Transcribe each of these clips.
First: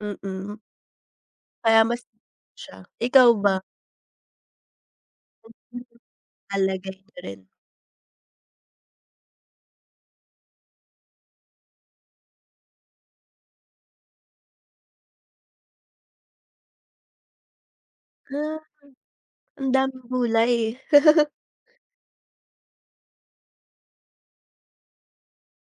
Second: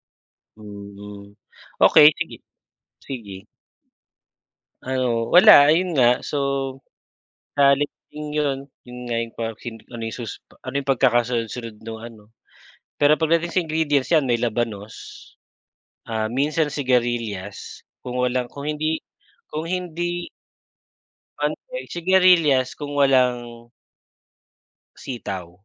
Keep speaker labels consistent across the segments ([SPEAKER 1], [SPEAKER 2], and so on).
[SPEAKER 1] Mm.
[SPEAKER 2] Mhm.
[SPEAKER 1] Kaya mas
[SPEAKER 2] Okey, sige.
[SPEAKER 1] siya, ikaw
[SPEAKER 2] Sige.
[SPEAKER 1] ba?
[SPEAKER 2] Ano wala, ayon
[SPEAKER 1] [unintelligible]
[SPEAKER 2] nga. So,
[SPEAKER 1] Lalagay niyo rin.
[SPEAKER 2] sa halip din yon, yun nga yung pahoksin ano yung susu ano yung pagkakasunod-sunod nung ano, pero pagdating sa ingredients 'yan may labanos. Ah, minsan sigarilyas, kung
[SPEAKER 1] Ah he
[SPEAKER 2] walang kung hindi kung
[SPEAKER 1] ang daming
[SPEAKER 2] hindi
[SPEAKER 1] gulay.
[SPEAKER 2] [unintelligible] sigarilyas kung walang sitaw.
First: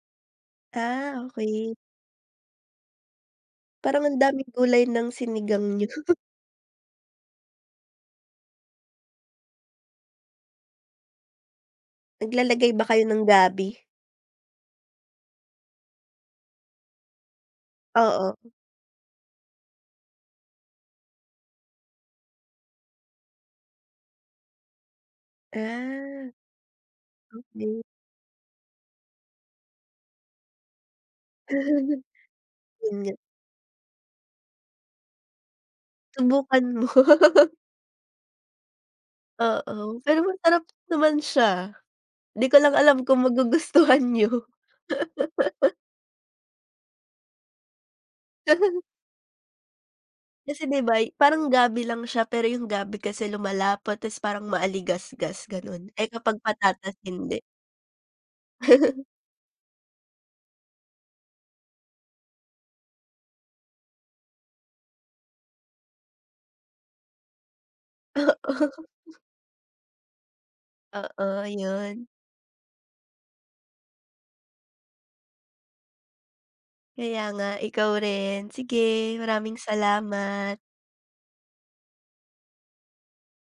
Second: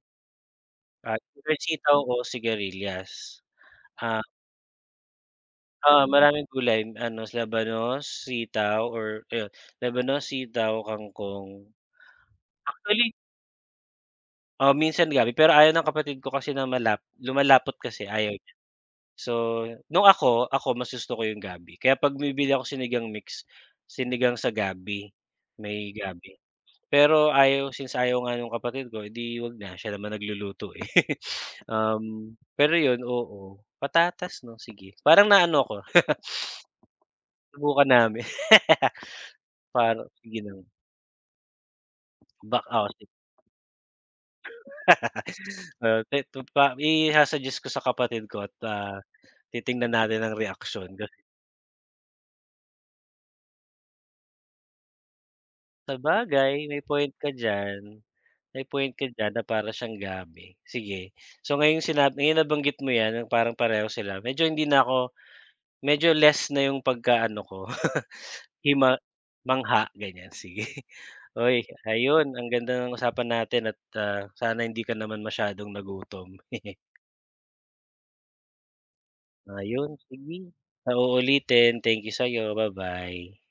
[SPEAKER 2] At
[SPEAKER 1] Ah,
[SPEAKER 2] fresh
[SPEAKER 1] okey.
[SPEAKER 2] sitaw o sigarilyas.
[SPEAKER 1] Parang ang
[SPEAKER 2] Ha?
[SPEAKER 1] daming gulay ng sinigang niyo.
[SPEAKER 2] Oh, maraming gulay ano, labanos, sitaw or ayon, labanos, sitaw, kangkong.
[SPEAKER 1] Naglalagay ba kayo
[SPEAKER 2] Actually
[SPEAKER 1] ng gabi?
[SPEAKER 2] Oh, minsan gabi, pero ayaw ng kapatid ko kasi na malap lumalapot kasi ayaw
[SPEAKER 1] Oo.
[SPEAKER 2] niya. So nung ako, ako mas gusto ko 'yong gabi, kaya 'pag bumibili ako Sinigang Mix, sinigang sa gabi, may
[SPEAKER 1] Ah,
[SPEAKER 2] gabi. Pero ayaw
[SPEAKER 1] okey.
[SPEAKER 2] since ayaw nga nung kapatid ko, eh, di 'wag na. Siya naman nagluluto, eh.
[SPEAKER 1] 'Yon
[SPEAKER 2] Uhm, pero 'yon,
[SPEAKER 1] nga.
[SPEAKER 2] oo. Patatas, 'no? Sige. Parang naano ako.
[SPEAKER 1] Subukan mo.
[SPEAKER 2] Subukan nami
[SPEAKER 1] Oo,
[SPEAKER 2] Paro
[SPEAKER 1] pero
[SPEAKER 2] sige na
[SPEAKER 1] masarap
[SPEAKER 2] ng
[SPEAKER 1] naman siya. Di ko lang
[SPEAKER 2] Baka,
[SPEAKER 1] alam
[SPEAKER 2] si
[SPEAKER 1] kung magugustuhan niyo.
[SPEAKER 2] Oh, ito pa, isa-suggest ko sa kapatid ko at, ah, titignan natin ang
[SPEAKER 1] Kasi di
[SPEAKER 2] reaksyon
[SPEAKER 1] ba
[SPEAKER 2] ga
[SPEAKER 1] y parang gabi lang siya pero yung gabi kasi lumalapot ta's parang maligasgas, gano'n. Eh, kapag
[SPEAKER 2] Sabagay, may
[SPEAKER 1] patatas,
[SPEAKER 2] point ka
[SPEAKER 1] hindi.
[SPEAKER 2] diyan. May point ka diyan na para siyang gabi. Sige, so ngayong sinab ayan, nabanggit mo 'yan, yung parang pareho sila, medyo hindi na ako medyo less na 'yong pagkaano ko,
[SPEAKER 1] Oo.
[SPEAKER 2] hima mangha ganyan, sige.
[SPEAKER 1] Oo,
[SPEAKER 2] Oy,
[SPEAKER 1] 'yon.
[SPEAKER 2] ayon, ang ganda ng usapan natin at, ah, sana hindi ka naman masyadong nagutom.
[SPEAKER 1] Kaya nga, ikaw rin. Sige, maraming
[SPEAKER 2] Ayon, sige.
[SPEAKER 1] salamat.
[SPEAKER 2] Sa uulitin, thank you sa'yo, ba-bye.